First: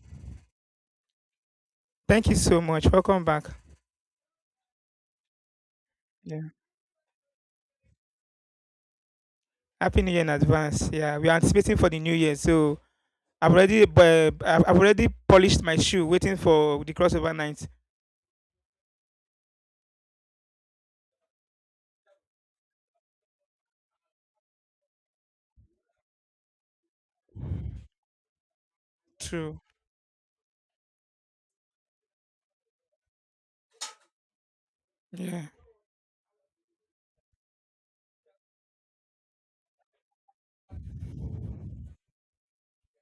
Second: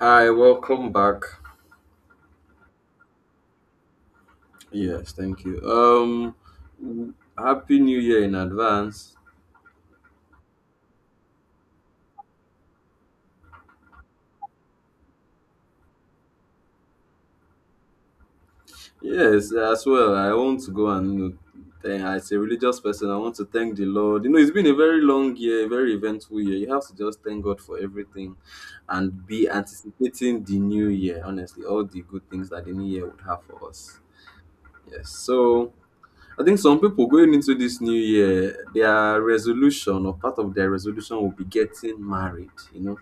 Hi, welcome back. Thank you so much. Welcome back. Yes, thank you. Yeah. W- happy New Year in advance. Happy New Year in advance. Yeah, we are anticipating for the new year. So I've already polished my shoe waiting for the crossover night. Yes, as well. I want to go and thank, as a religious person, I want to thank the Lord. You know, it's been a very long year, a very eventful year. You have to just thank God for everything and be True. anticipating the new year. Honestly, all the good things that the new year would have for us. Yes. Yeah. So I think some people going into this new year, their resolution or part of their resolution will be getting married. You know,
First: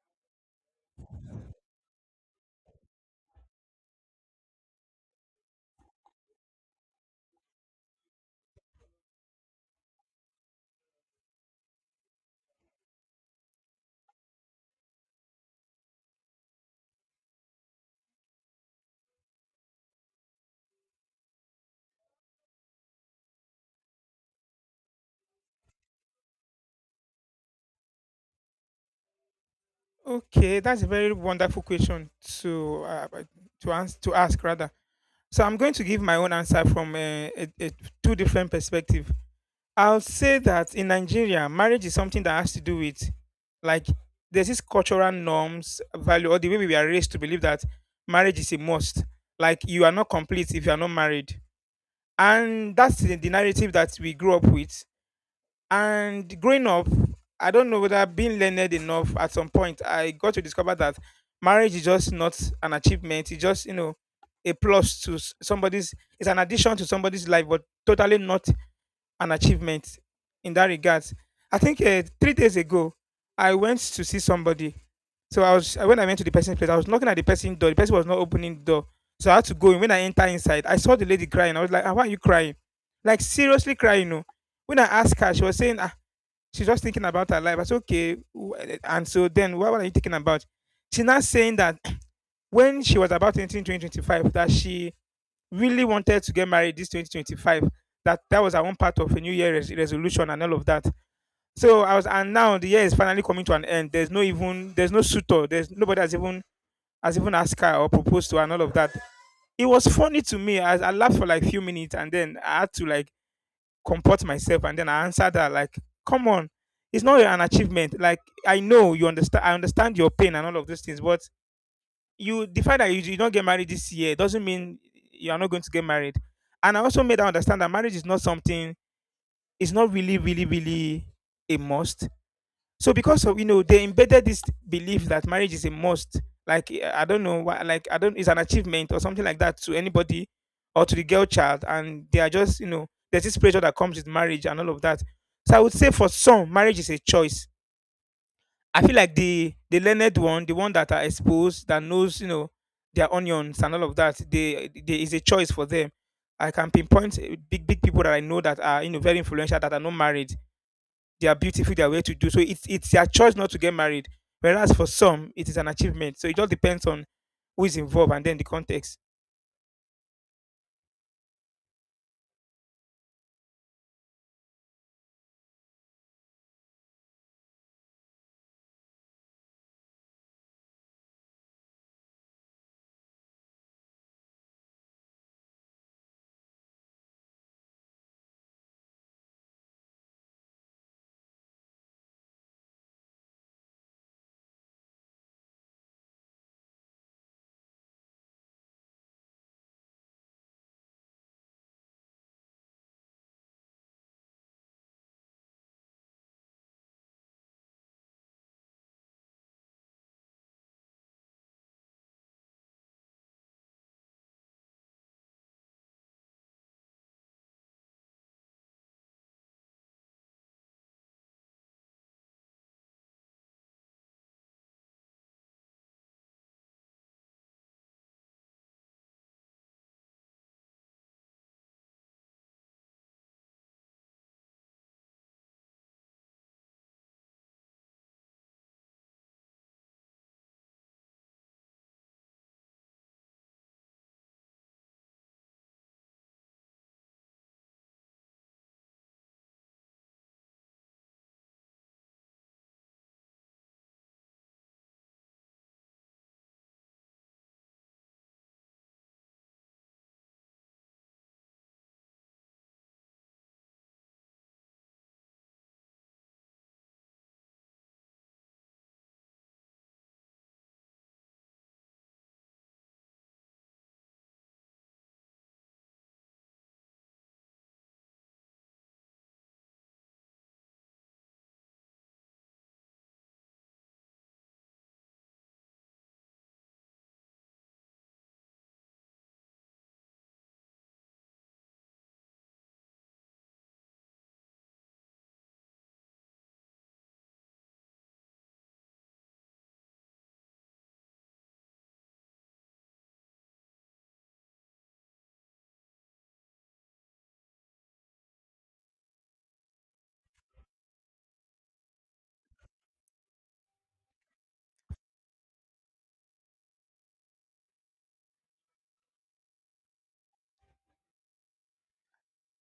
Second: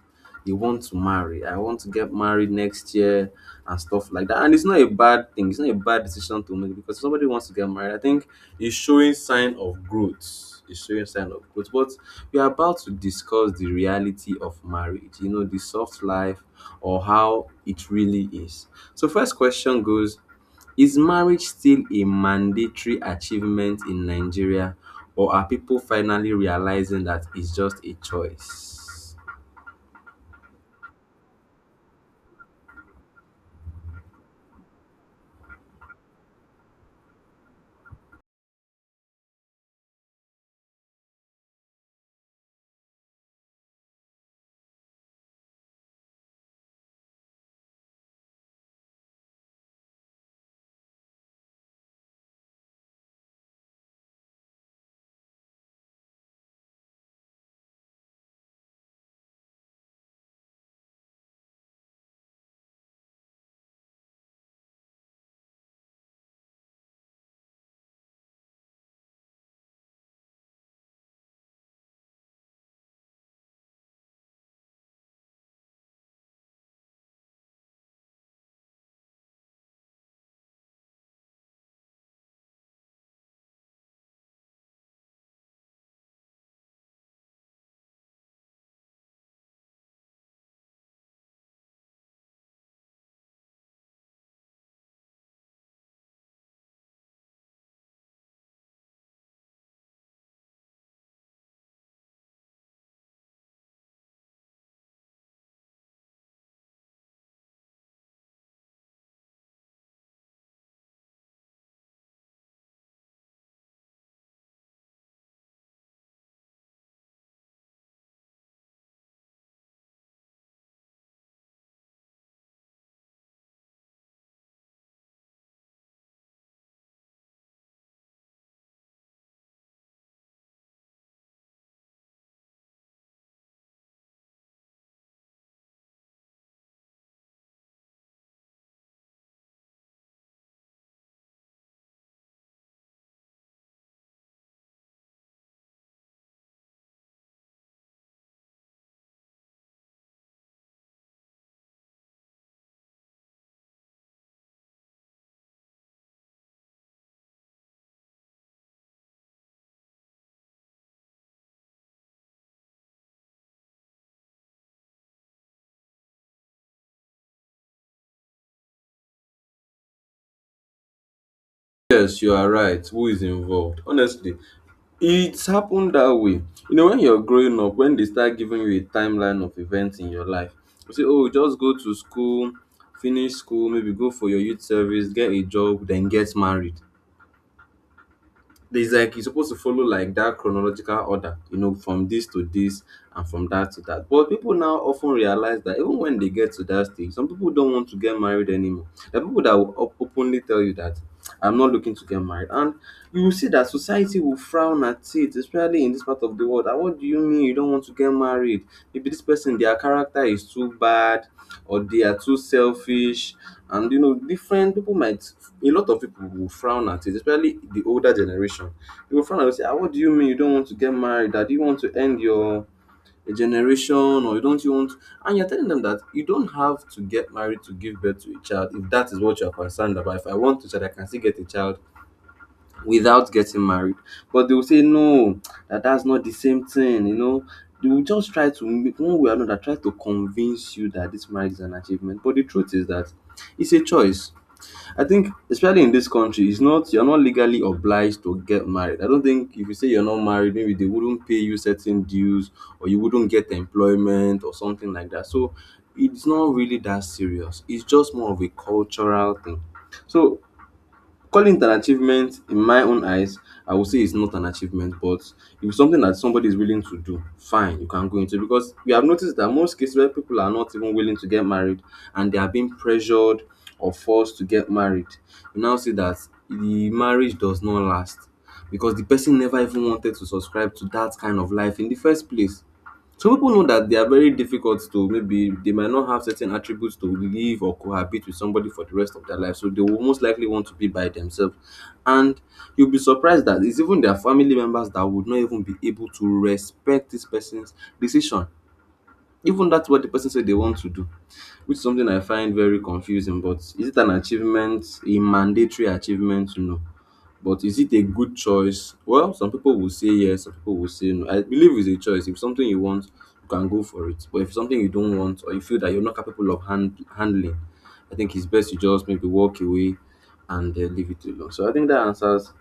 they want to marry. I want to get married next year and stuff like that. And it's not a bad thing. It's not a bad decision to make because if somebody wants to get married. I think it's showing sign of growth. It's showing sign of growth. But we are about to discuss the reality of marriage. You know, the soft life or how it really is. So first question goes is marriage still a mandatory achievement in Nigeria, or are people finally realizing that it's just a choice? Okay, that's a very wonderful question to to ask rather. So I'm going to give my own answer from a two different perspectives. I'll say that in Nigeria, marriage is something that has to do with, like, there's this cultural norms, value, or the way we are raised to believe that marriage is a must. Like you are not complete if you are not married. And that's the narrative that we grew up with. And growing up, I don't know whether being learned enough at some point, I got to discover that marriage is just not an achievement. It's just, you know, a plus to it's an addition to somebody's life, but totally not an achievement in that regard. I think 3 days ago, I went to see somebody. So I was When I went to the person's place, I was knocking at the person's door. The person was not opening the door, so I had to go in. When I enter inside, I saw the lady crying. I was like, ah, "Why are you crying? Like seriously crying?" No. When I asked her, she was saying, "Ah, she's just thinking about her life." I said, "Okay." And so then, what are you thinking about? She's not saying that when she was about entering 2025, that she really wanted to get married this 2025. That was our one part of a New Year resolution and all of that. And now the year is finally coming to an end. There's no suitor. There's nobody has even asked her or proposed to her and all of that. It was funny to me. I laughed for like a few minutes and then I had to, like, comport myself and then I answered her like, "Come on, it's not an achievement. Like, I know you understand. I understand your pain and all of those things, but you the fact that you did not get married this year doesn't mean you are not going to get married. And I also made her understand that marriage is not something, it's not really, really, really a must. So because of, you know, they embedded this belief that marriage is a must, like I don't know why, like I don't, it's an achievement or something like that to anybody or to the girl child, and they are just, you know, there's this pressure that comes with marriage and all of that. So I would say for some, marriage is a choice. I feel like the learned one, the one that are exposed, that knows, you know, their onions and all of that, they there is a choice for them. I can pinpoint big big people that I know that are, you know, very influential that are not married. They are beautiful. They are well to do. So it's their choice not to get married. Whereas for some, it is an achievement. So it just depends on who is involved and then the context. Yes, you are right. Who is involved? Honestly, it's happened that way. You know, when you're growing up, when they start giving you a timeline of events in your life, you say, oh, just go to school, finish school, maybe go for your youth service, get a job, then get married. There's like you're supposed to follow like that chronological order, you know, from this to this and from that to that. But people now often realize that even when they get to that stage, some people don't want to get married anymore. There are people that will openly tell you that I'm not looking to get married, and you will see that society will frown at it, especially in this part of the world. That what do you mean you don't want to get married? Maybe this person, their character is too bad, or they are too selfish, and you know different people might a lot of people will frown at it, especially the older generation. They will frown and say, ah, what do you mean you don't want to get married? That you want to end your generation or you don't you want, and you're telling them that you don't have to get married to give birth to a child. If that is what you're concerned about, if I want to, child, I can still get a child without getting married. But they will say no, that that's not the same thing. You know, they will just try to make one way or another try to convince you that this marriage is an achievement, but the truth is that it's a choice. I think, especially in this country, it's not you're not legally obliged to get married. I don't think if you say you're not married, maybe they wouldn't pay you certain dues or you wouldn't get employment or something like that. So it's not really that serious. It's just more of a cultural thing. So calling it an achievement, in my own eyes, I would say it's not an achievement, but if it's something that somebody is willing to do, fine, you can go into. Because we have noticed that most cases where people are not even willing to get married and they are being pressured or forced to get married, you now see that the marriage does not last because the person never even wanted to subscribe to that kind of life in the first place. Some people know that they are very difficult to maybe they might not have certain attributes to live or cohabit with somebody for the rest of their life, so they will most likely want to be by themselves. And you'll be surprised that it's even their family members that would not even be able to respect this person's decision, even that's what the person said they want to do, which is something I find very confusing. But is it an achievement, a mandatory achievement? No. But is it a good choice? Well, some people will say yes, some people will say no. I believe it's a choice. If something you want, you can go for it. But if something you don't want or you feel that you're not capable of handling, I think it's best you just maybe walk away and leave it alone. So I think that answers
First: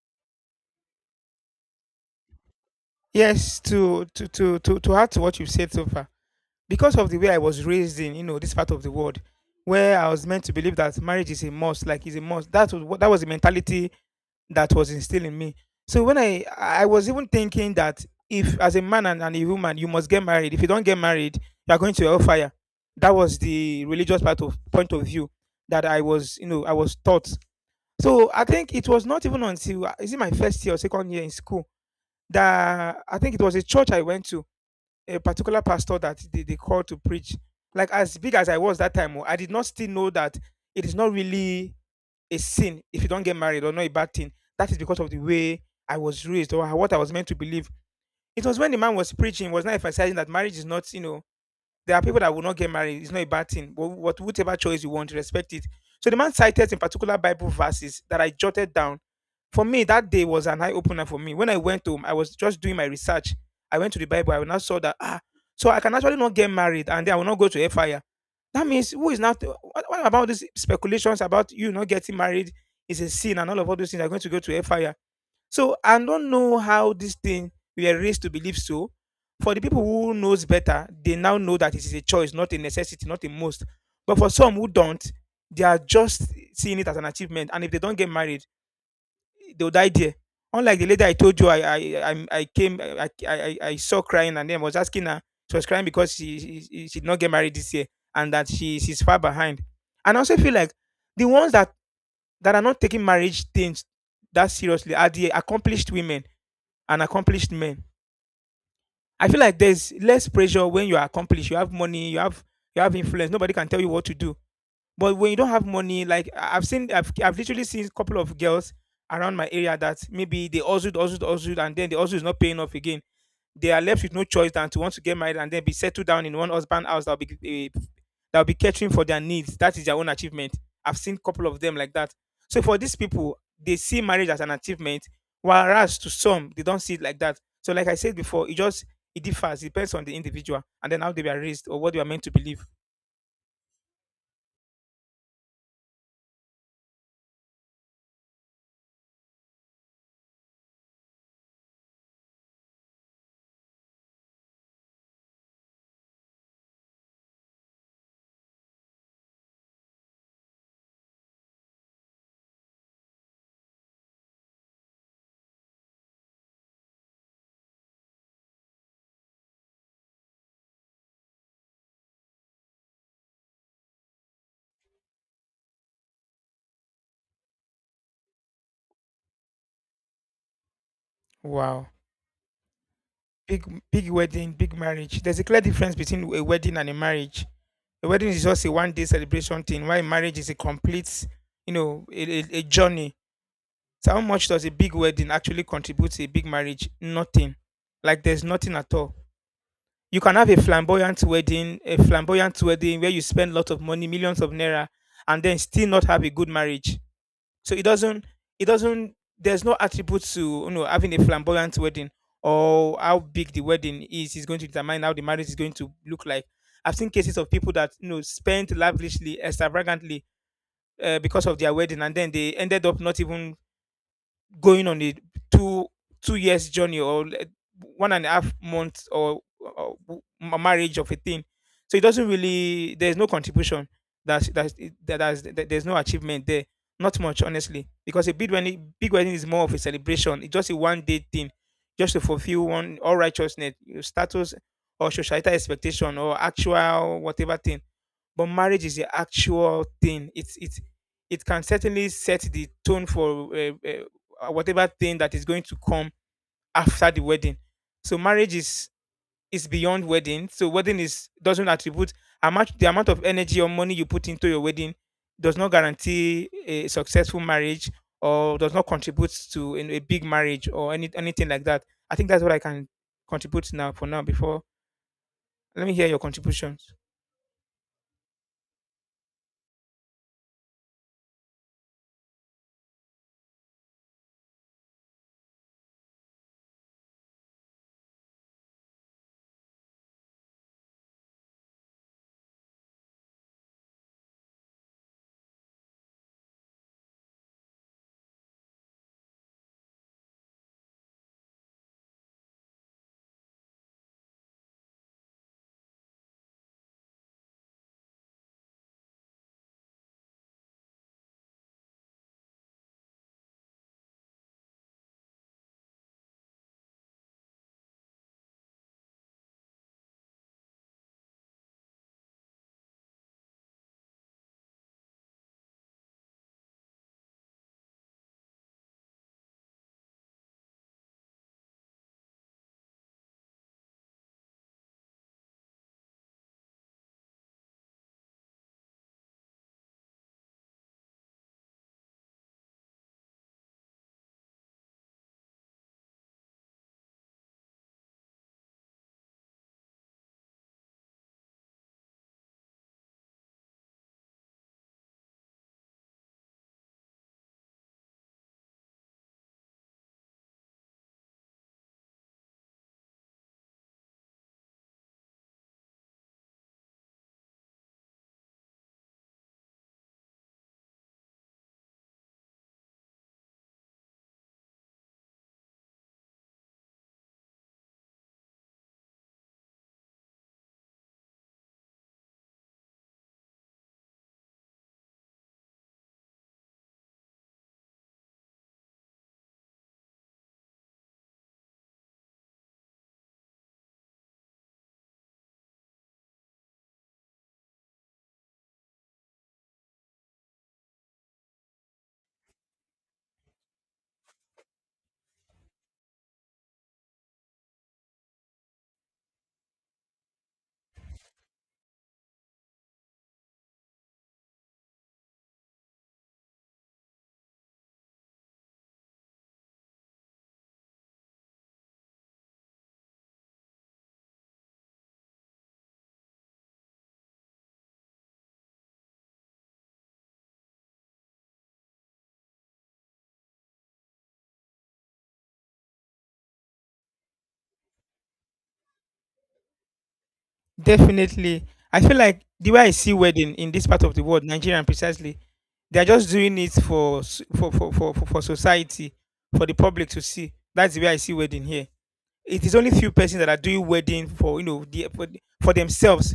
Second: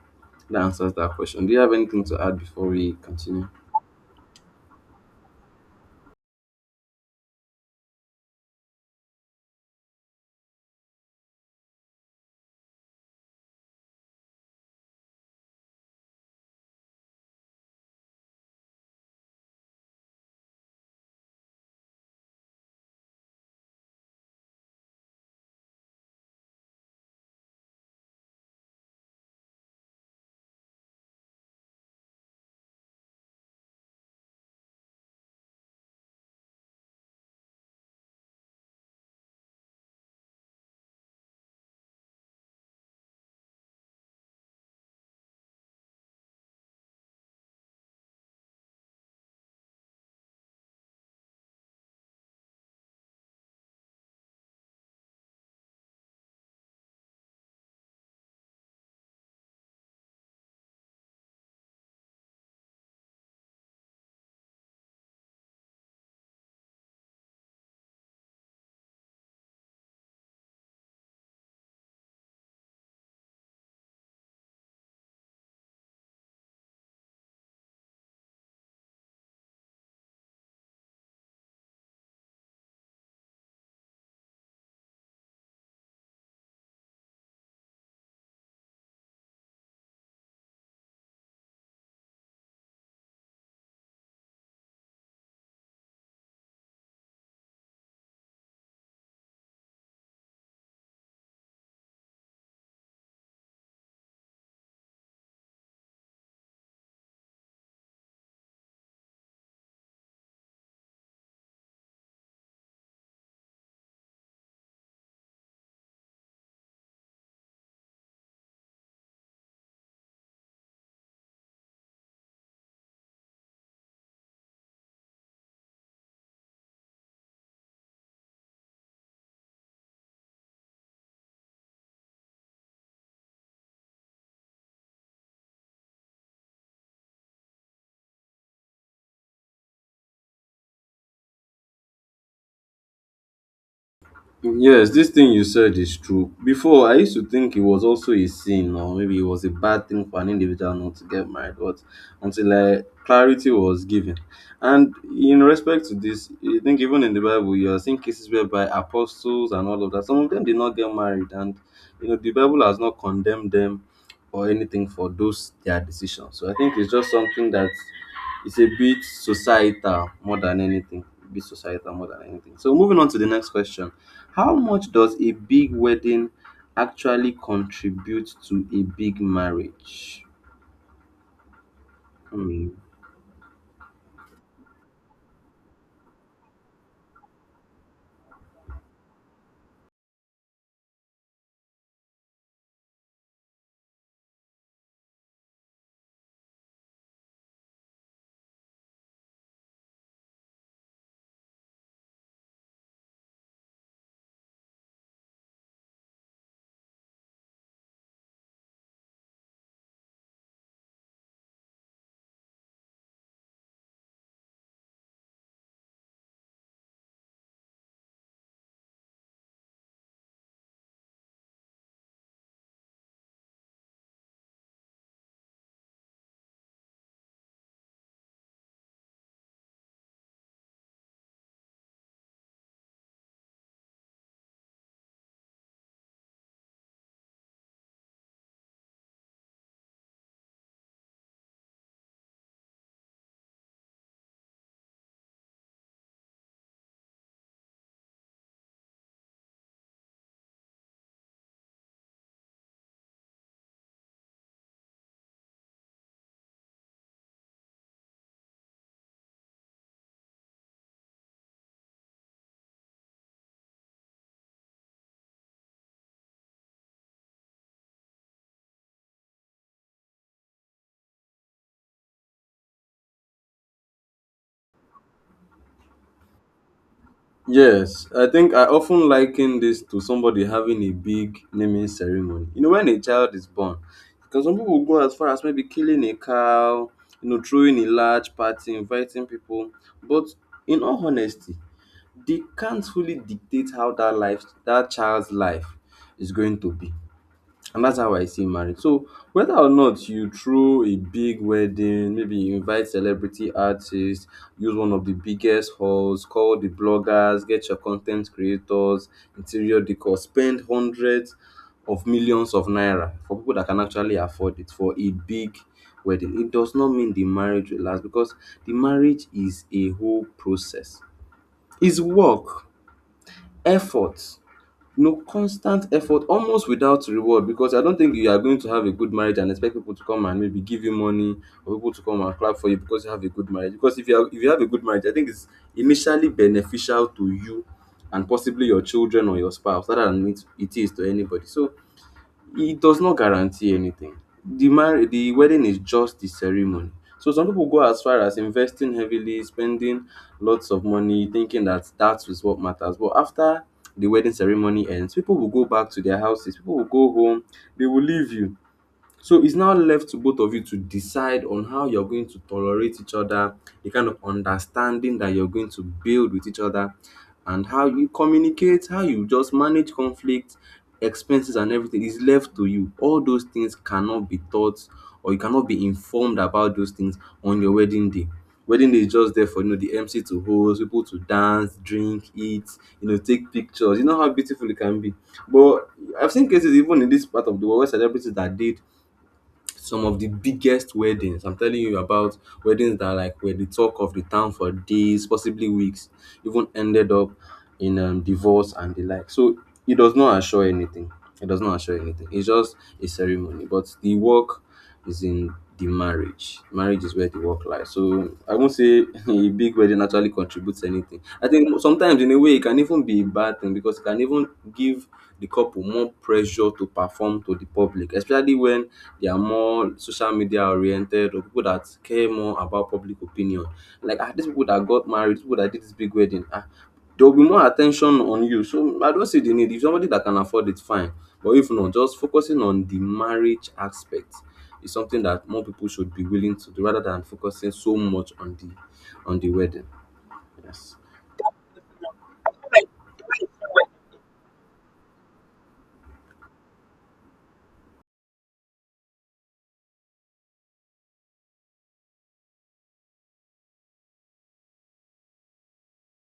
that question. Do you have anything to add before we continue? Yes, to add to what you've said so far. Because of the way I was raised in, you know, this part of the world, where I was meant to believe that marriage is a must, like is a must. That was the mentality that was instilled in me. So when I was even thinking that if as a man and a woman you must get married. If you don't get married, you are going to hellfire. That was the religious part of point of view that I was taught. So I think it was not even until is it my first year or second year in school that I think it was a church I went to, a particular pastor that they called to preach. Like as big as I was that time, oh, I did not still know that it is not really a sin if you don't get married or not a bad thing. That is because of the way I was raised or what I was meant to believe. It was when the man was preaching, he was not emphasizing that marriage is not, you know, there are people that will not get married. It's not a bad thing. But whatever choice you want, respect it. So the man cited in particular Bible verses that I jotted down. For me, that day was an eye opener for me. When I went home, I was just doing my research. I went to the Bible. I now saw that ah, so I can actually not get married, and then I will not go to a fire. That means who is not? What about these speculations about you not getting married is a sin, and all those things are going to go to a fire. So I don't know how this thing we are raised to believe so. For the people who knows better, they now know that it is a choice, not a necessity, not a must. But for some who don't, they are just seeing it as an achievement. And if they don't get married, they would die there. Unlike the lady I told you, I came, I saw crying, and then was asking her. She was crying because she did not get married this year, and that she's far behind. And I also feel like the ones that are not taking marriage things that seriously are the accomplished women and accomplished men. I feel like there's less pressure when you are accomplished. You have money. You have influence. Nobody can tell you what to do, but when you don't have money, like I've literally seen a couple of girls around my area that maybe they also, also, also, and then the also is not paying off again. They are left with no choice than to want to get married and then be settled down in one husband house that'll be catering for their needs. That is their own achievement. I've seen a couple of them like that. So for these people, they see marriage as an achievement, whereas to some they don't see it like that. So like I said before, it differs, it depends on the individual and then how they were raised or what they are meant to believe. Yes, this thing you said is true. Before, I used to think it was also a sin or maybe it was a bad thing for an individual not to get married, but until I, clarity was given. And in respect to this, I think even in the Bible, you are seeing cases whereby apostles and all of that, some of them did not get married, and you know the Bible has not condemned them or anything for those their decisions. So I think it's just something that it's a bit societal more than anything. Bit societal more than anything. So moving on to the next question. How much does a big wedding actually contribute to a big marriage? Wow. Hmm. Big big wedding, big marriage. There's a clear difference between a wedding and a marriage. A wedding is just a one day celebration thing, while marriage is a complete, you know, a journey. So how much does a big wedding actually contribute to a big marriage? Nothing. Like there's nothing at all. You can have a flamboyant wedding where you spend a lot of money, millions of naira, and then still not have a good marriage. So it doesn't, there's no attribute to, you know, having a flamboyant wedding or how big the wedding is going to determine how the marriage is going to look like. I've seen cases of people that, you know, spent lavishly, extravagantly, because of their wedding, and then they ended up not even going on a two two years journey 1.5 months marriage of a thing. So it doesn't really, there's no contribution. That's that's that that's, that there's no achievement there. Not much, honestly, because a big wedding is more of a celebration. It's just a one day thing just to fulfill one all righteousness, your status or societal expectation or actual whatever thing. But marriage is the actual thing. It can certainly set the tone for whatever thing that is going to come after the wedding. So marriage is beyond wedding. So wedding is doesn't attribute how much, the amount of energy or money you put into your wedding does not guarantee a successful marriage or does not contribute to in a big marriage or anything like that. I think that's what I can contribute now for now before, let me hear your contributions. Yes, I think I often liken this to somebody having a big naming ceremony. You know, when a child is born, because some people go as far as maybe killing a cow, you know, throwing a large party, inviting people. But in all honesty, they can't fully dictate how that life, that child's life, is going to be. And that's how I see marriage. So whether or not you throw a big wedding, maybe you invite celebrity artists, use one of the biggest halls, call the bloggers, get your content creators, interior decor, spend hundreds of millions of naira for people that can actually afford it for a big wedding. It does not mean the marriage will last because the marriage is a whole process. It's work, effort, no constant effort almost without reward, because I don't think you are going to have a good marriage and expect people to come and maybe give you money or people to come and clap for you because you have a good marriage. Because if you have a good marriage, I think it's initially beneficial to you and possibly your children or your spouse rather than it is to anybody. So it does not guarantee anything. The mar the wedding is just the ceremony. So some people go as far as investing heavily, spending lots of money, thinking that that is what matters. But after the wedding ceremony ends, people will go back to their houses, people will go home, they will leave you. So it's now left to both of you to decide on how you're going to tolerate each other, the kind of understanding that you're going to build with each other, and how you communicate, how you just manage conflict, expenses, and everything is left to you. All those things cannot be taught or you cannot be informed about those things on your wedding day. Wedding day is just there for you know the MC to host, people to dance, drink, eat, you know, take pictures. You know how beautiful it can be. But I've seen cases even in this part of the world where celebrities that did some of the biggest weddings. I'm telling you about weddings that like were the talk of the town for days, possibly weeks, even ended up in divorce and the like. So it does not assure anything. It does not assure anything. It's just a ceremony. But the work is in the marriage. Marriage is where the work lies. So I won't say a big wedding actually contributes anything. I think sometimes in a way it can even be a bad thing because it can even give the couple more pressure to perform to the public, especially when they are more social media oriented or people that care more about public opinion. Like ah, these people that got married, people that did this big wedding, ah, there will be more attention on you. So I don't see the need. If somebody that can afford it, fine. But if not, just focusing on the marriage aspect is something that more people should be willing to do rather than focusing so much on the wedding. Yes. Definitely. I feel like the way I see wedding in this part of the world, Nigeria precisely, they are just doing it for s- for society, for the public to see. That's the way I see wedding here. It is only few persons that are doing wedding for for themselves,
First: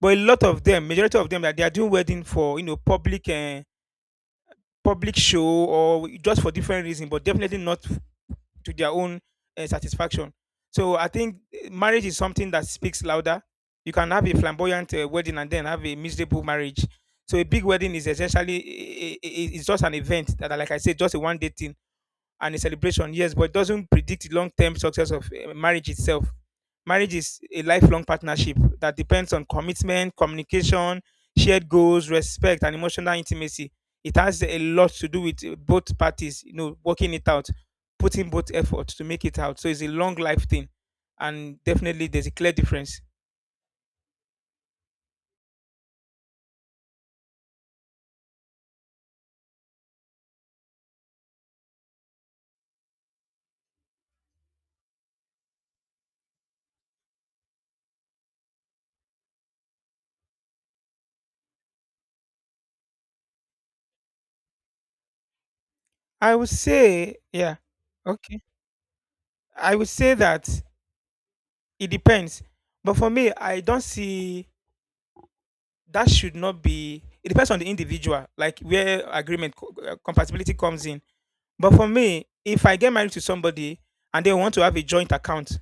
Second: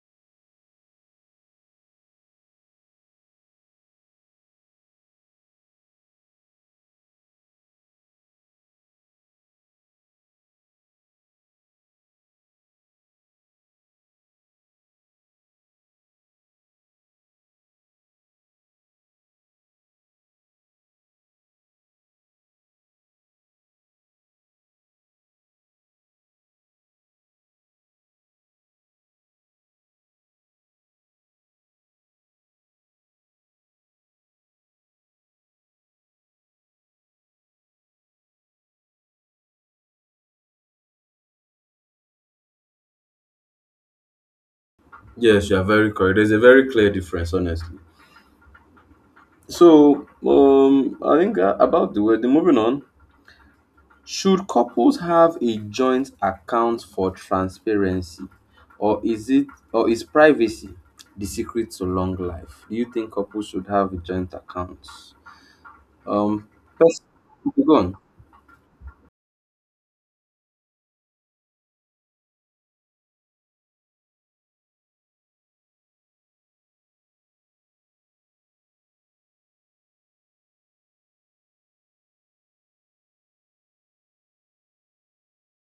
but a lot of them, majority of them, that they are doing wedding for public public show or just for different reason, but definitely not f- to their own satisfaction. So I think marriage is something that speaks louder. You can have a flamboyant wedding and then have a miserable marriage. So a big wedding is essentially it's just an event that, like I said, just a one day thing and a celebration, yes, but it doesn't predict the long term success of marriage itself. Marriage is a lifelong partnership that depends on commitment, communication, shared goals, respect, and emotional intimacy. It has a lot to do with both parties, you know, working it out, putting both effort to make it out. So it's a long life thing, and definitely there's a clear difference. Yes, you are very correct. There's a very clear difference, honestly. So, I think about the wedding. Moving on, should couples have a joint account for transparency, or is it or is privacy the secret to long life? Do you think couples should have a joint account? I would Um, first, say, yeah, go on. okay. I would say that it depends, but for me, I don't see that should not be it depends on the individual like where compatibility comes in but for me if I get married to somebody and they want to have a joint account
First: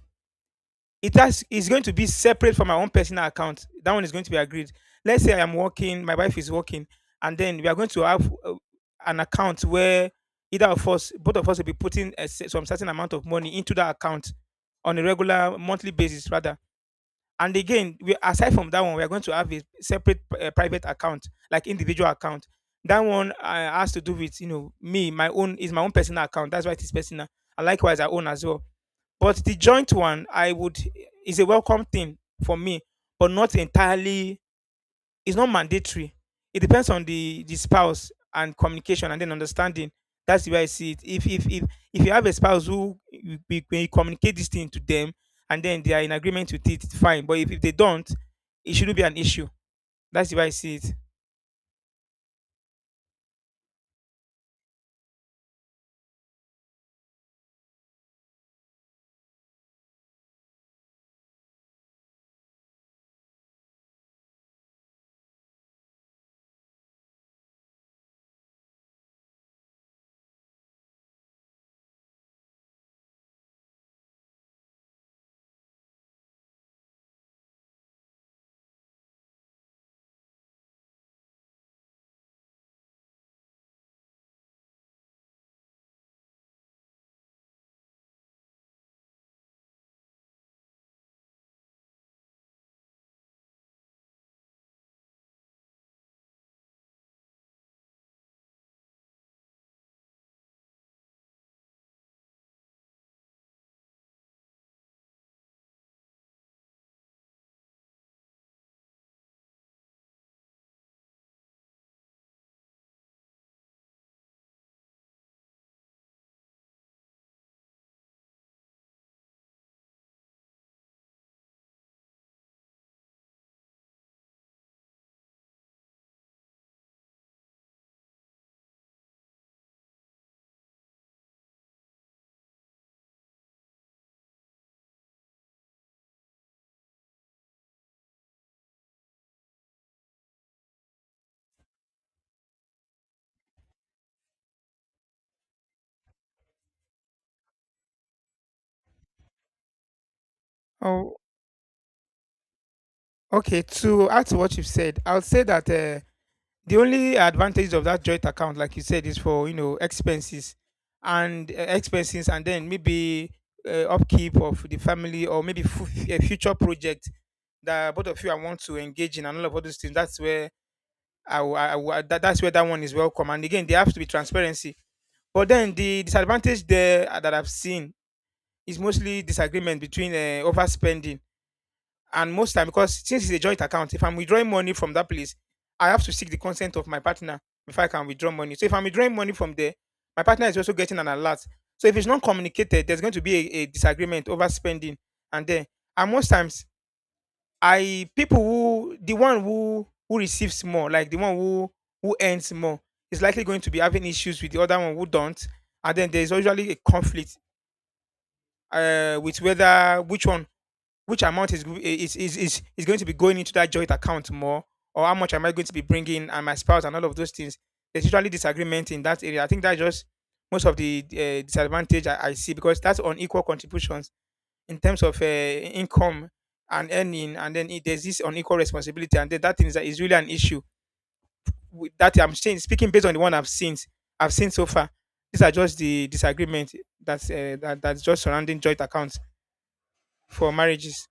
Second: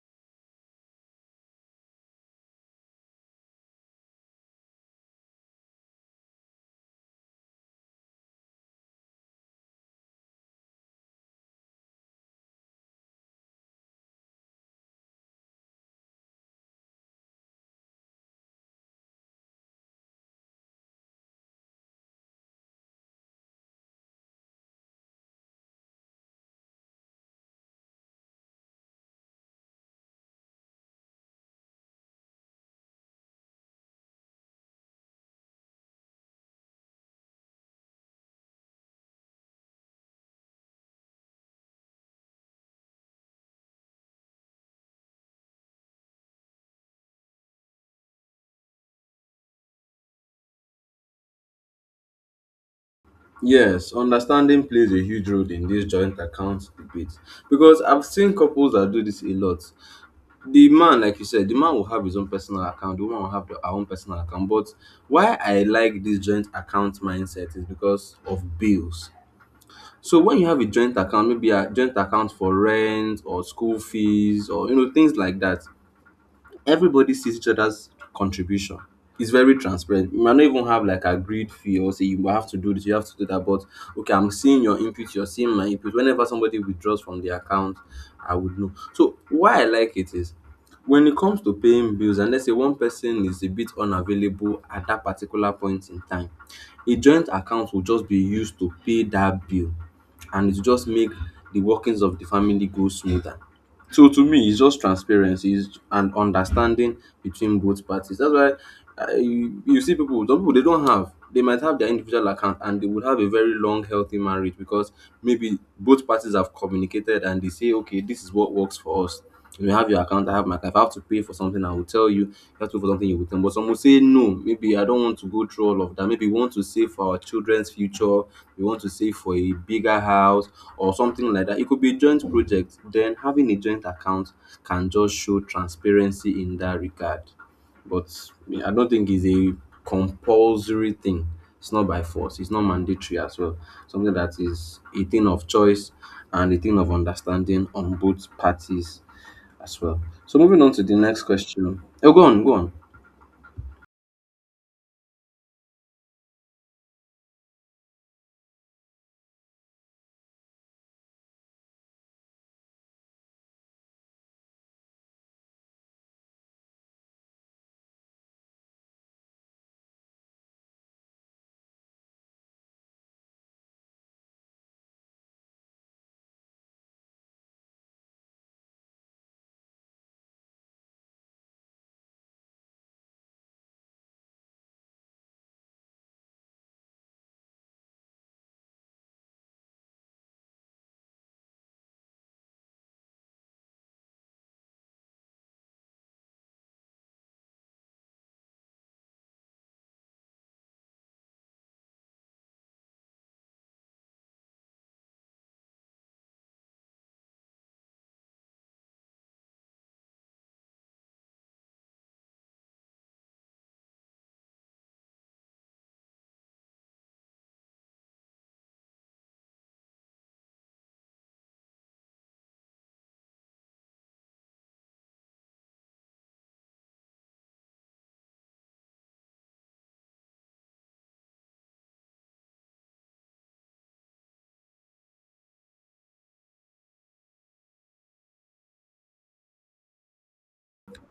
it has is going to be separate from my own personal account, that one is going to be agreed. Let's say I am working, my wife is working, and then we are going to have an account where either of us, both of us, will be putting some certain amount of money into that account on a regular monthly basis rather. And again, we aside from that one, we are going to have a separate private account like individual account. That one has to do with you know me, my own is my own personal account, that's why it is personal, and likewise I own as well. But the joint one I would is a welcome thing for me, but not entirely. It's not mandatory. It depends on the spouse and communication and then understanding. That's the way I see it. If you have a spouse who when you communicate this thing to them and then they are in agreement with it, it's fine. But if they don't, it shouldn't be an issue. That's the way I see it. Yes, understanding plays a huge role in this joint account debate because I've seen couples that do this a lot. The man, like you said, the man will have his own personal account, the woman will have her own personal account. But why I like this joint account mindset is because of bills. So when you have a joint account, maybe a joint account for rent or school fees or you know things like that, everybody sees each other's contribution. It's very transparent. You might not even have like agreed fee or say you have to do this, you have to do that. But okay, I'm seeing your input, you're seeing my input. Whenever somebody withdraws from the account, I would know. So why I like it is when it comes to paying bills, and let's say one person is a bit unavailable at that particular point in time, a joint account will just be used to pay that bill and it will just make the workings of the family go smoother. So to me, it's just transparency and understanding between both parties. That's why you see people, some people they don't have, they might have their individual account and they would have a very long, healthy marriage because maybe both parties have communicated and they say, okay, this is what works for us. You have your account, I have my account. If I have to pay for something, I will tell you. If I have to pay for something, you will tell me. But some will say no. Maybe I don't want to go through all of that. Maybe we want to save for our children's future. We want to save for a bigger house or something like that. It could be a joint project. Then having a joint account can just show transparency in that regard. But me, I don't think it's a compulsory thing. It's not by force. It's not mandatory as well. Something that is a thing of choice and a thing of understanding on both parties as well. So moving on to the Oh, next question. Oh, go on, go on. okay. To add to what you've said, I would say that the only advantage of that joint account, like you said, is for you know expenses and then maybe upkeep of the family or maybe a future project that both of you I want to engage in and all of all those things, that's where that's where that one is welcome. And again, there has to be transparency. But then the disadvantage there that I've seen is mostly disagreement between overspending, and most time because since it's a joint account, if I'm withdrawing money from that place, I have to seek the consent of my partner before I can withdraw money. So if I'm withdrawing money from there, my partner is also getting an alert. So if it's not communicated, there's going to be a disagreement over spending. And then, and most times, I people who the one who receives more, like the one who earns more, is likely going to be having issues with the other one who don't, and then there is usually a conflict with whether which one which amount is going to be going into that joint account more, or how much am I going to be bringing and my spouse and all of those things. There's usually disagreement in that area. I think that's just most of the disadvantage I see because that's unequal contributions in terms of income and earning, and then it, there's this unequal responsibility, and then that thing is really an issue with that I'm saying, speaking based on the one I've seen so far. These are just the disagreement that's just surrounding joint accounts for marriages,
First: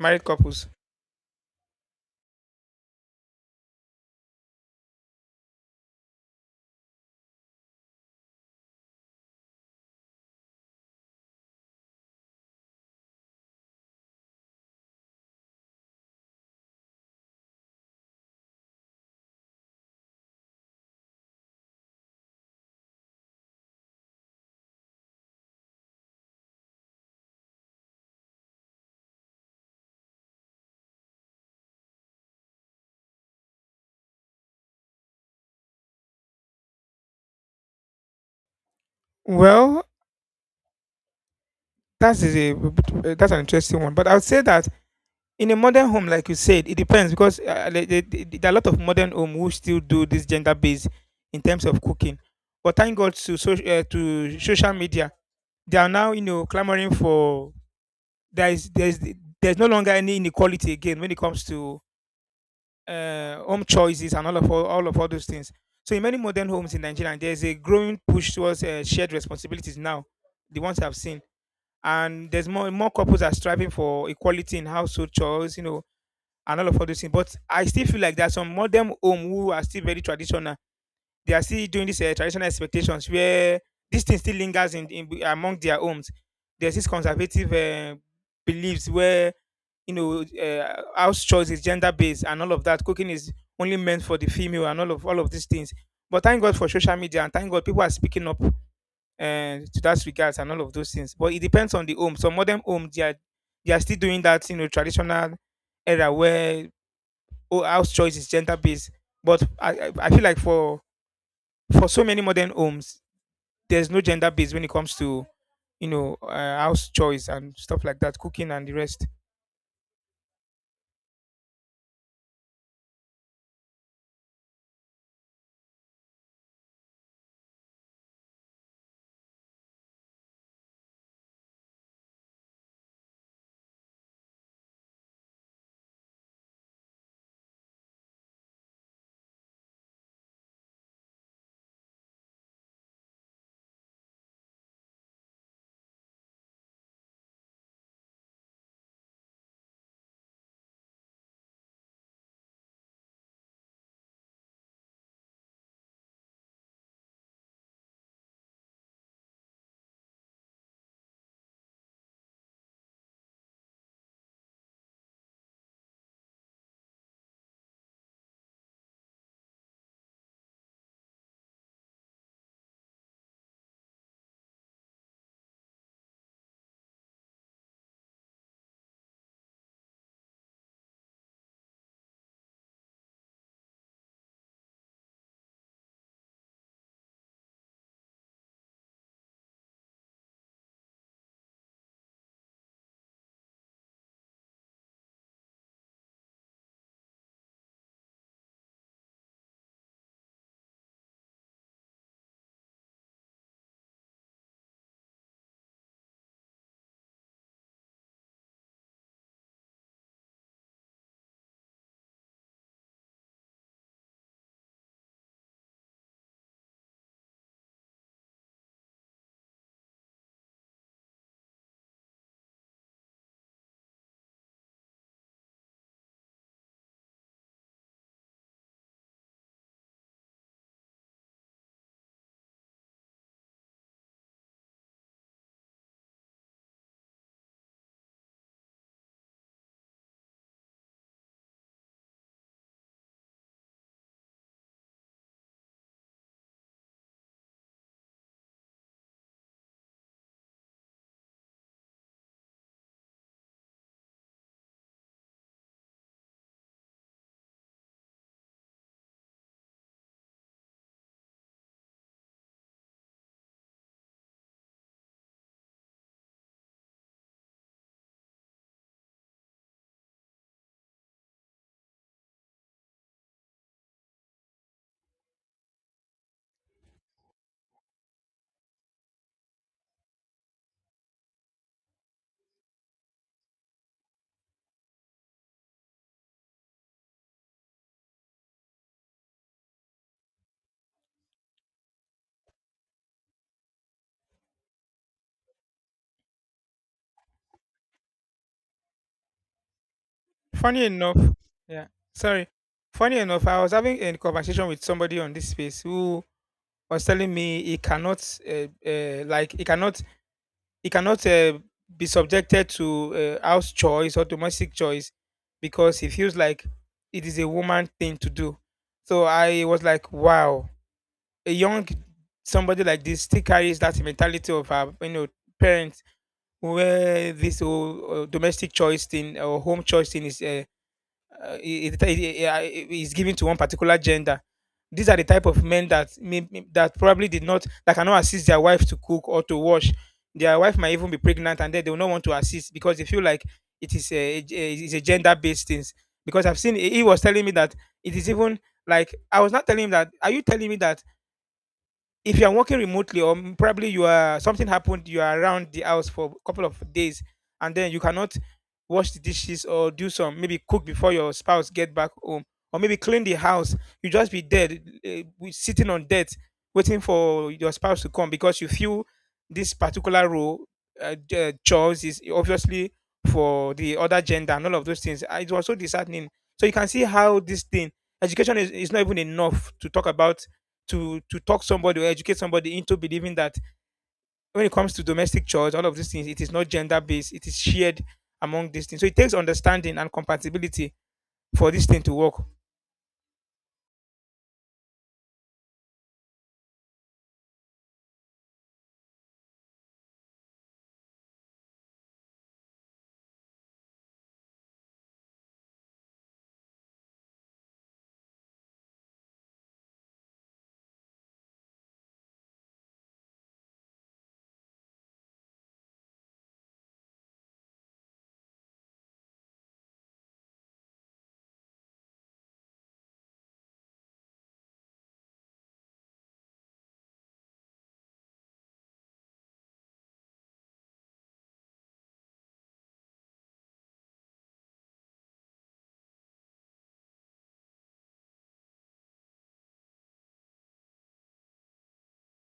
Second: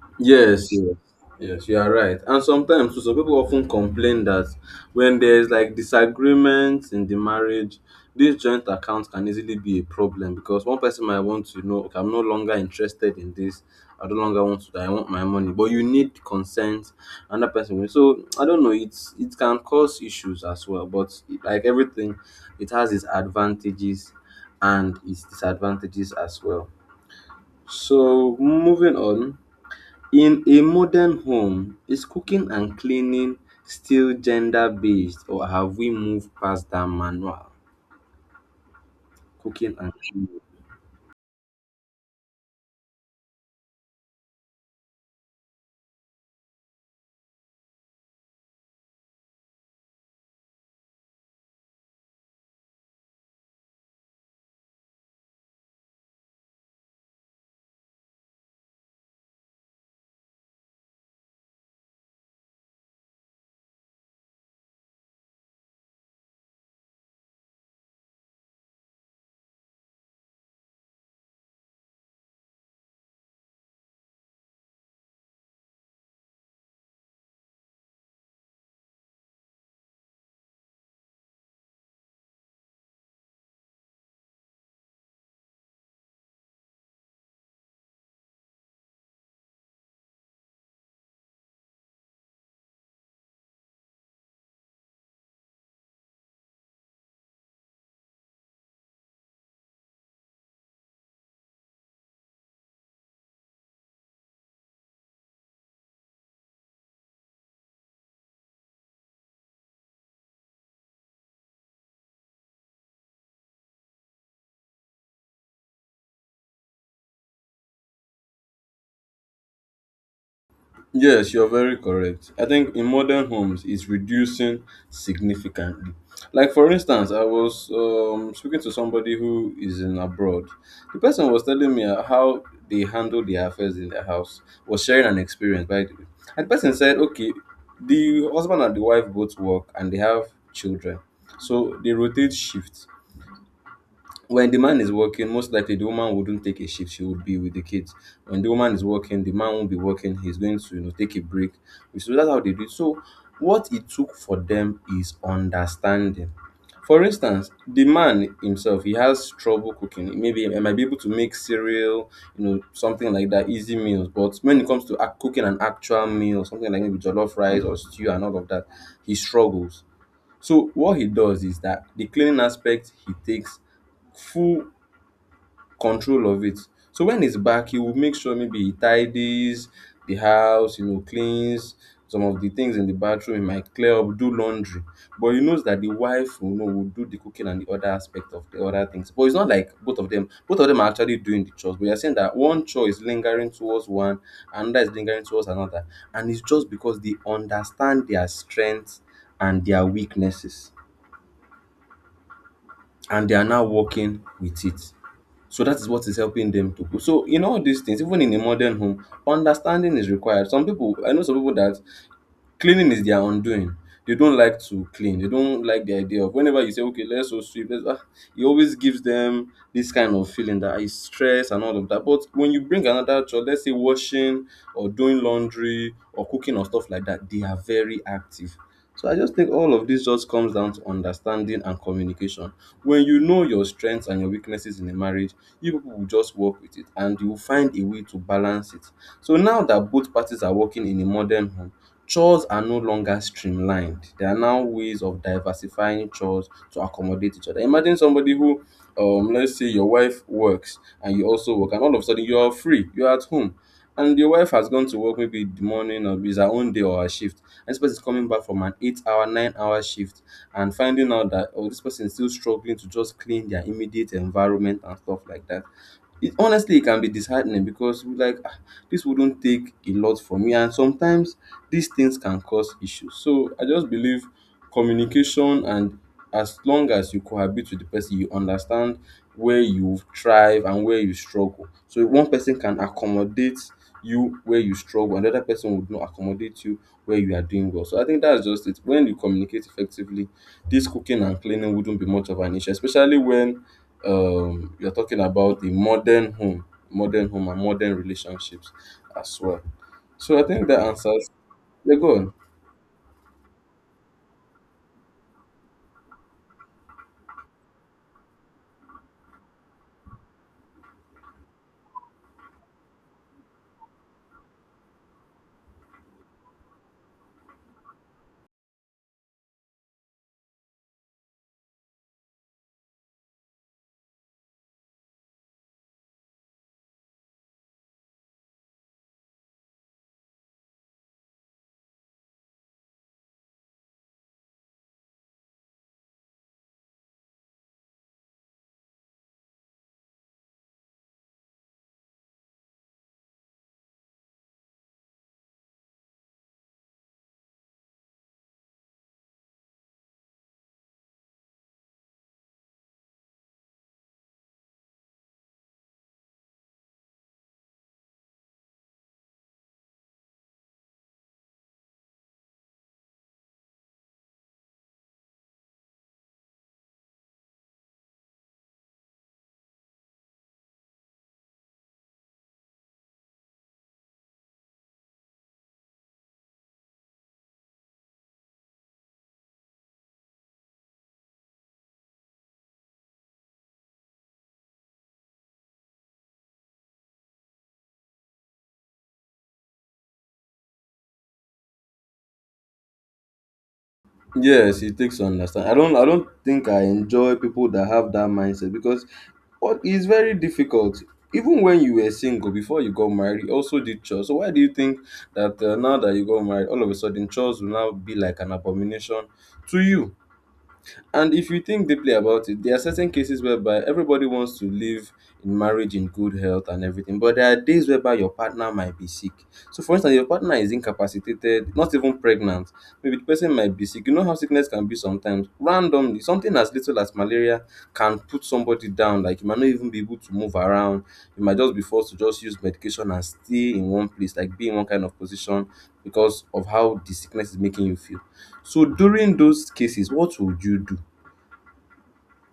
married couples. Yes, yes, yes, you are right. And sometimes too, some people often complain that when there's like disagreements in the marriage, this joint account can easily be a problem because one person might want to know, okay, I'm no longer interested in this. I no longer want to. I want my money, but you need consent. Another person will. So I don't know. It's it can cause issues as well. But like everything, it has its advantages and its disadvantages as well. So moving on. In a modern home, is cooking and cleaning still gender based or have we moved past that manual? Cooking Well, and cleaning. that's a that's an interesting one, but I would say that in a modern home, like you said, it depends because there are a lot of modern home who still do this gender based in terms of cooking. But thank God to to social media they are now you know clamoring for there's there's no longer any inequality again when it comes to home choices and all those things. So in many modern homes in Nigeria, there's a growing push towards shared responsibilities now, the ones I've seen, and there's more more couples are striving for equality in household chores, you know, and all those things. But I still feel like there's some modern home who are still very traditional. They are still doing this traditional expectations where this thing still lingers in among their homes. There's this conservative beliefs where you know house chores is gender based and all of that. Cooking is only meant for the female and all of these things. But thank God for social media and thank God people are speaking up to that regards and all of those things. But it depends on the home. Some modern homes they are still doing that you know traditional era where oh, house choice is gender based. But I feel like for so many modern homes, there's no gender base when it comes to, you know, house chores and stuff like that, cooking and the rest. Yes, you're very correct. I think in modern homes, it's reducing significantly. Like for instance, I was speaking to somebody who is in abroad. The person was telling me how they handle their affairs in their house. Was sharing an experience, by the way. And the person said, okay, the husband and the wife both work and they have children, so they rotate shifts. When the man is working, most likely the woman wouldn't take a shift. She would be with the kids. When the woman is working, the man won't be working. He's going to, you know, take a break. So that's how they do it. So what it took for them is understanding. For instance, the man himself, he has trouble cooking. Maybe he might be able to make cereal, you know, something like that, easy meals. But when it comes to cooking an actual meal, something like maybe jollof rice or stew and all of that, he struggles. So what he does is that the cleaning aspect, he takes full control of it. So when he's back, he will make sure maybe he tidies the house, you know, cleans some of the things in the bathroom, he might clear up, do laundry. But he knows that the wife will know will do the cooking and the other aspect of the other things. But it's not like both of them are actually doing the chores. But you're saying that one chore is lingering towards one, another is lingering towards another. And it's just because they understand their strengths and their weaknesses. And they are now working with it. So that is what is helping them to grow. So in all these things, even in a modern home, understanding is required. Some people, I know some people that cleaning is their undoing. They don't like to clean. They don't like the idea of whenever you say, okay, let's so sweep, let's, ah, it always gives them this kind of feeling that is stress and all of that. But when you bring another job, let's say washing or doing laundry or cooking or stuff like that, they are very active. So I just think all of this just comes down to understanding and communication. When you know your strengths and your weaknesses in a marriage, you people will just work with it and you will find a way to balance it. So now that both parties are working in a modern home, chores are no longer streamlined. There are now ways of diversifying chores to accommodate each other. Imagine somebody who, let's say your wife works and you also work, and all of a sudden you are free, you are at home, and your wife has gone to work maybe in the morning or it's her own day or her shift. And this person is coming back from an 8 hour, 9 hour shift and finding out that, oh, this person is still struggling to just clean their immediate environment and stuff like that. It, honestly, it can be disheartening because we're like, "Ah, this wouldn't take a lot from me." And sometimes these things can cause issues. So I just believe communication and as long as you cohabit with the person, you understand where you thrive and where you struggle. So if one person can accommodate you where you struggle, another person would not accommodate you where you are doing well. So I think that's just it. When you communicate effectively, this cooking and cleaning wouldn't be much of an issue, especially when you're talking about the modern home and modern relationships as well. So I think that Funny enough, answers yeah, they go. sorry. Funny enough, I was having a conversation with somebody on this space who was telling me he cannot, like, he cannot be subjected to house chores or domestic chores because he feels like it is a woman thing to do. So I was like, wow, a young somebody like this still carries that mentality of her, you know, parents where this whole, domestic choice thing or home choice thing is is given to one particular gender. These are the type of men that that probably did not that cannot assist their wife to cook or to wash. Their wife might even be pregnant, and then they will not want to assist because they feel like it is a gender based thing. Because I've seen he was telling me that it is even like I was not telling him that. Are you telling me that if you are working remotely or probably you are something happened you are around the house for a couple of days and then you cannot wash the dishes or do some maybe cook before your spouse get back home or maybe clean the house, you just be dead sitting on debt waiting for your spouse to come because you feel this particular role chores is obviously for the other gender and all of those things. Ah, it was so disheartening, so you can see how this thing education is not even enough to talk about to talk somebody or educate somebody into believing that when it comes to domestic chores, all of these things, it is not gender based, it is shared among these things. So it takes understanding and compatibility for this thing to work. Yes, it takes to understand. I don't think I enjoy people that have that mindset because what is very difficult. Even when you were single before you got married, you also did chores. So why do you think that now that you got married, all of a sudden chores will now be like an abomination to you? And if you think deeply about it, there are certain cases whereby everybody wants to live in marriage in good health and everything, but there are days whereby your partner might be sick. So, for instance, your partner is incapacitated, not even pregnant. Maybe the person might be sick. You know how sickness can be sometimes. Randomly, something as little as malaria can put somebody down. Like you might not even be able to move around. You might just be forced to just use medication and stay in one place, like be in one kind of position because of how the sickness is making you feel. So during those cases, what would you do?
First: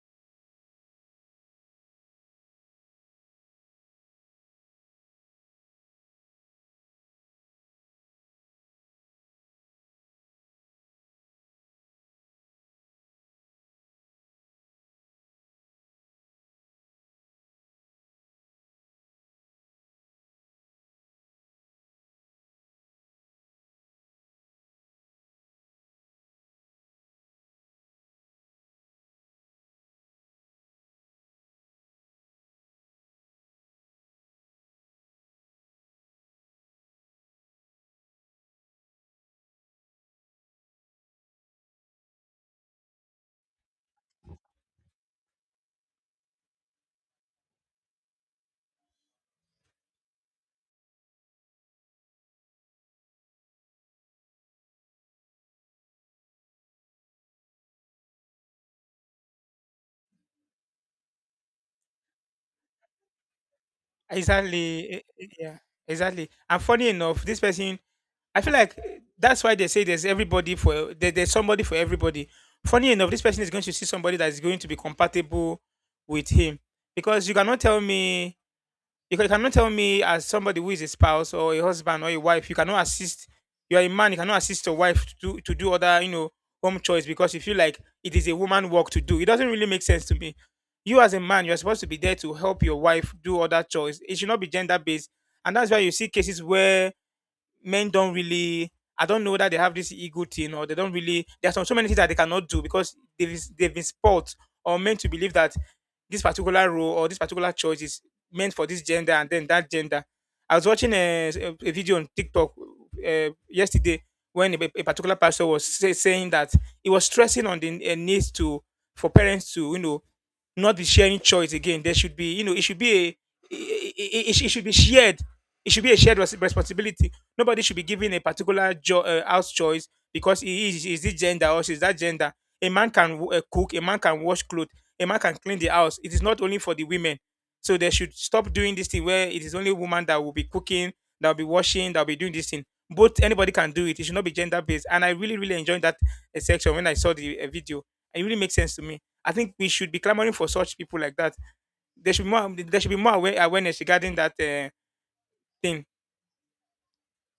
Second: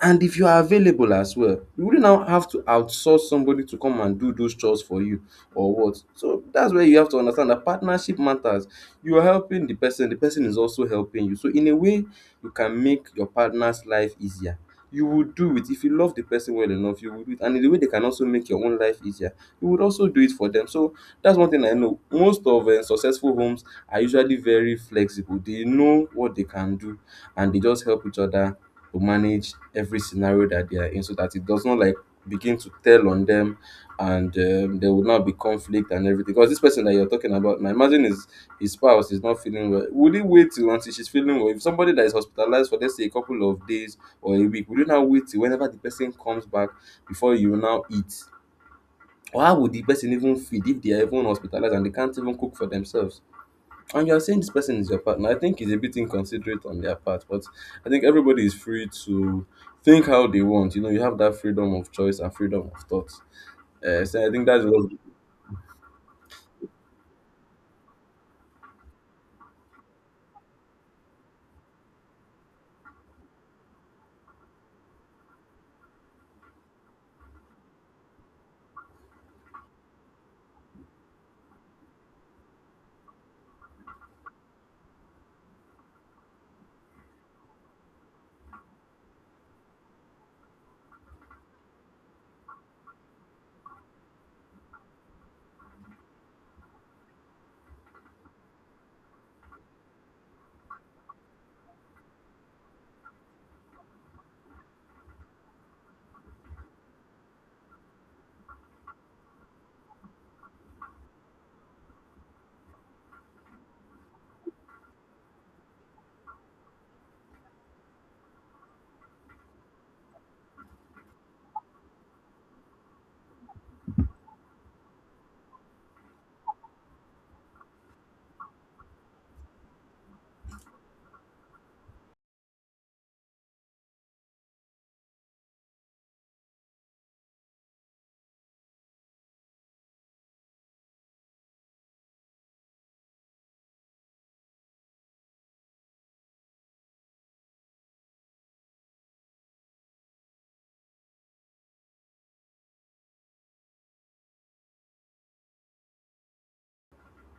And if you are available as well, you wouldn't now have to outsource somebody to come and do those chores for you or what. So that's where you have to understand that partnership matters. You are helping the person is also helping you. So in a way, you can make your partner's life easier. You will do it if you love the person well enough, you will do it. And in a way, they can also make your own life easier. You would also do it for them. So that's one thing I know. Most of successful homes are usually very flexible. They know what they can do and they just help each other to manage every scenario that they are in so that it does not like begin to tell on them and there will not be conflict and everything because this person that you're talking about now, imagine his spouse is not feeling well, would he wait till until she's feeling well? If somebody that is hospitalized for let's say a couple of days or a week, would you now wait till whenever the person comes back before you now eat? Or how would the person even feed if they are even hospitalized and they can't even cook for themselves and you're saying this person is your partner? I think it's a bit inconsiderate on their part, but I think everybody is free to think how they want. You know, you have that freedom of choice and freedom of thought. So I think that's Exactly. what. Yeah. Exactly. And funny enough, this person, I feel like that's why they say there's somebody for everybody. Funny enough, this person is going to see somebody that is going to be compatible with him, because you cannot tell me because you cannot tell me as somebody who is a spouse or a husband or a wife, you cannot assist. You are a man, you cannot assist your wife to do other, you know, home chores because you feel like it is a woman work to do. It doesn't really make sense to me. You as a man, you're supposed to be there to help your wife do other chores. It should not be gender based, and that's why you see cases where men don't really I don't know that they have this ego thing or they don't really There's so many things that they cannot do because they've been spot or meant to believe that this particular role or this particular choice is meant for this gender and then that gender. I was watching a video on TikTok yesterday when a particular pastor saying that he was stressing on the need to for parents to you know not be sharing choice again. There should be you know it should be a it, it should be shared. It should be a shared responsibility. Nobody should be given a particular house choice because he is this gender or she's that gender. A man can cook, a man can wash clothes, a man can clean the house. It is not only for the women. So they should stop doing this thing where it is only woman that will be cooking, that will be washing, that will be doing this thing. Both anybody can do it. It should not be gender based. And I really, really enjoyed that section when I saw the video. It really makes sense to me. I think we should be clamoring for such people like that. There should be more. There should be more awareness regarding that thing.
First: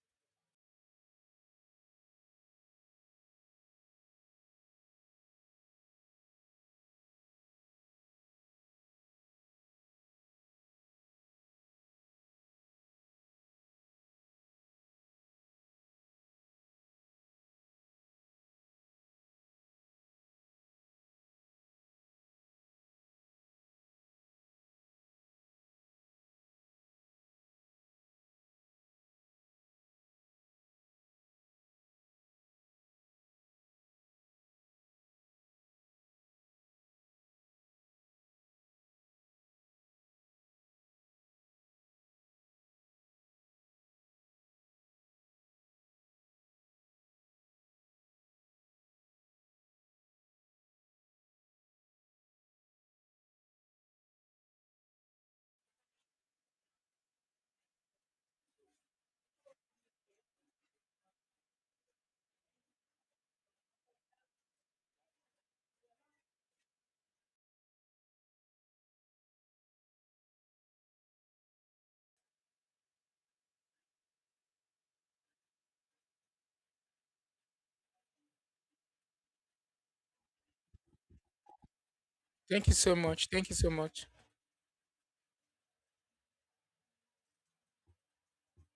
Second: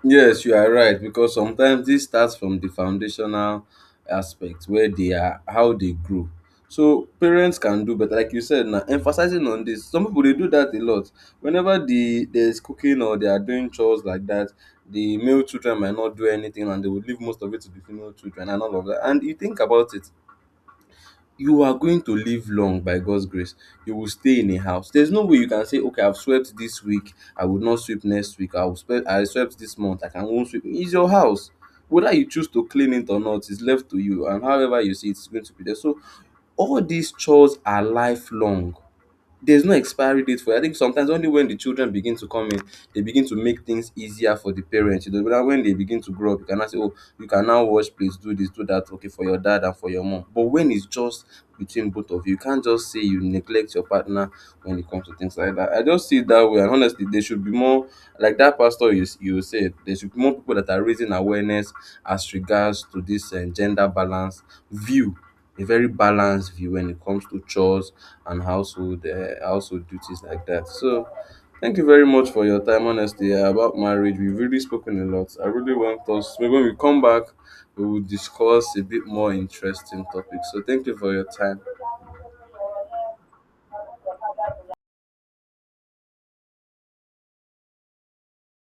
Yes, you are right because sometimes this starts from the foundational aspect where they are, how they grow. So parents can do better, like you said now, emphasizing on this. Some people they do that a lot. Whenever the there's cooking or they are doing chores like that, the male children might not do anything and they would leave most of it to the female children and all of that. And you think about it, you are going to live long by God's grace. You will stay in a house. There's no way you can say, okay, I've swept this week, I will not sweep next week. I will sweep, I swept this month, I can won't sweep. It's your house. Whether you choose to clean it or not is left to you, and however you see it's going to be there. So all these chores are lifelong, there's no expiry date for it. I think sometimes only when the children begin to come in, they begin to make things easier for the parents. You know, but when they begin to grow up, you cannot say, "Oh, you can now wash plates, do this, do that." Okay, for your dad and for your mom. But when it's just between both of you, you can't just say you neglect your partner when it comes to things like that. I just see it that way, and honestly, there should be more like that. Pastor, you said there should be more people that are raising awareness as regards to this gender balance view, a very balanced view when it comes to chores and household household duties like that. So thank you very much for your time. Honestly, about marriage, we've really spoken a lot. I really want us maybe when we come back, we will discuss a bit more interesting topics. So thank you for your time. Thank you so much. Thank you so much.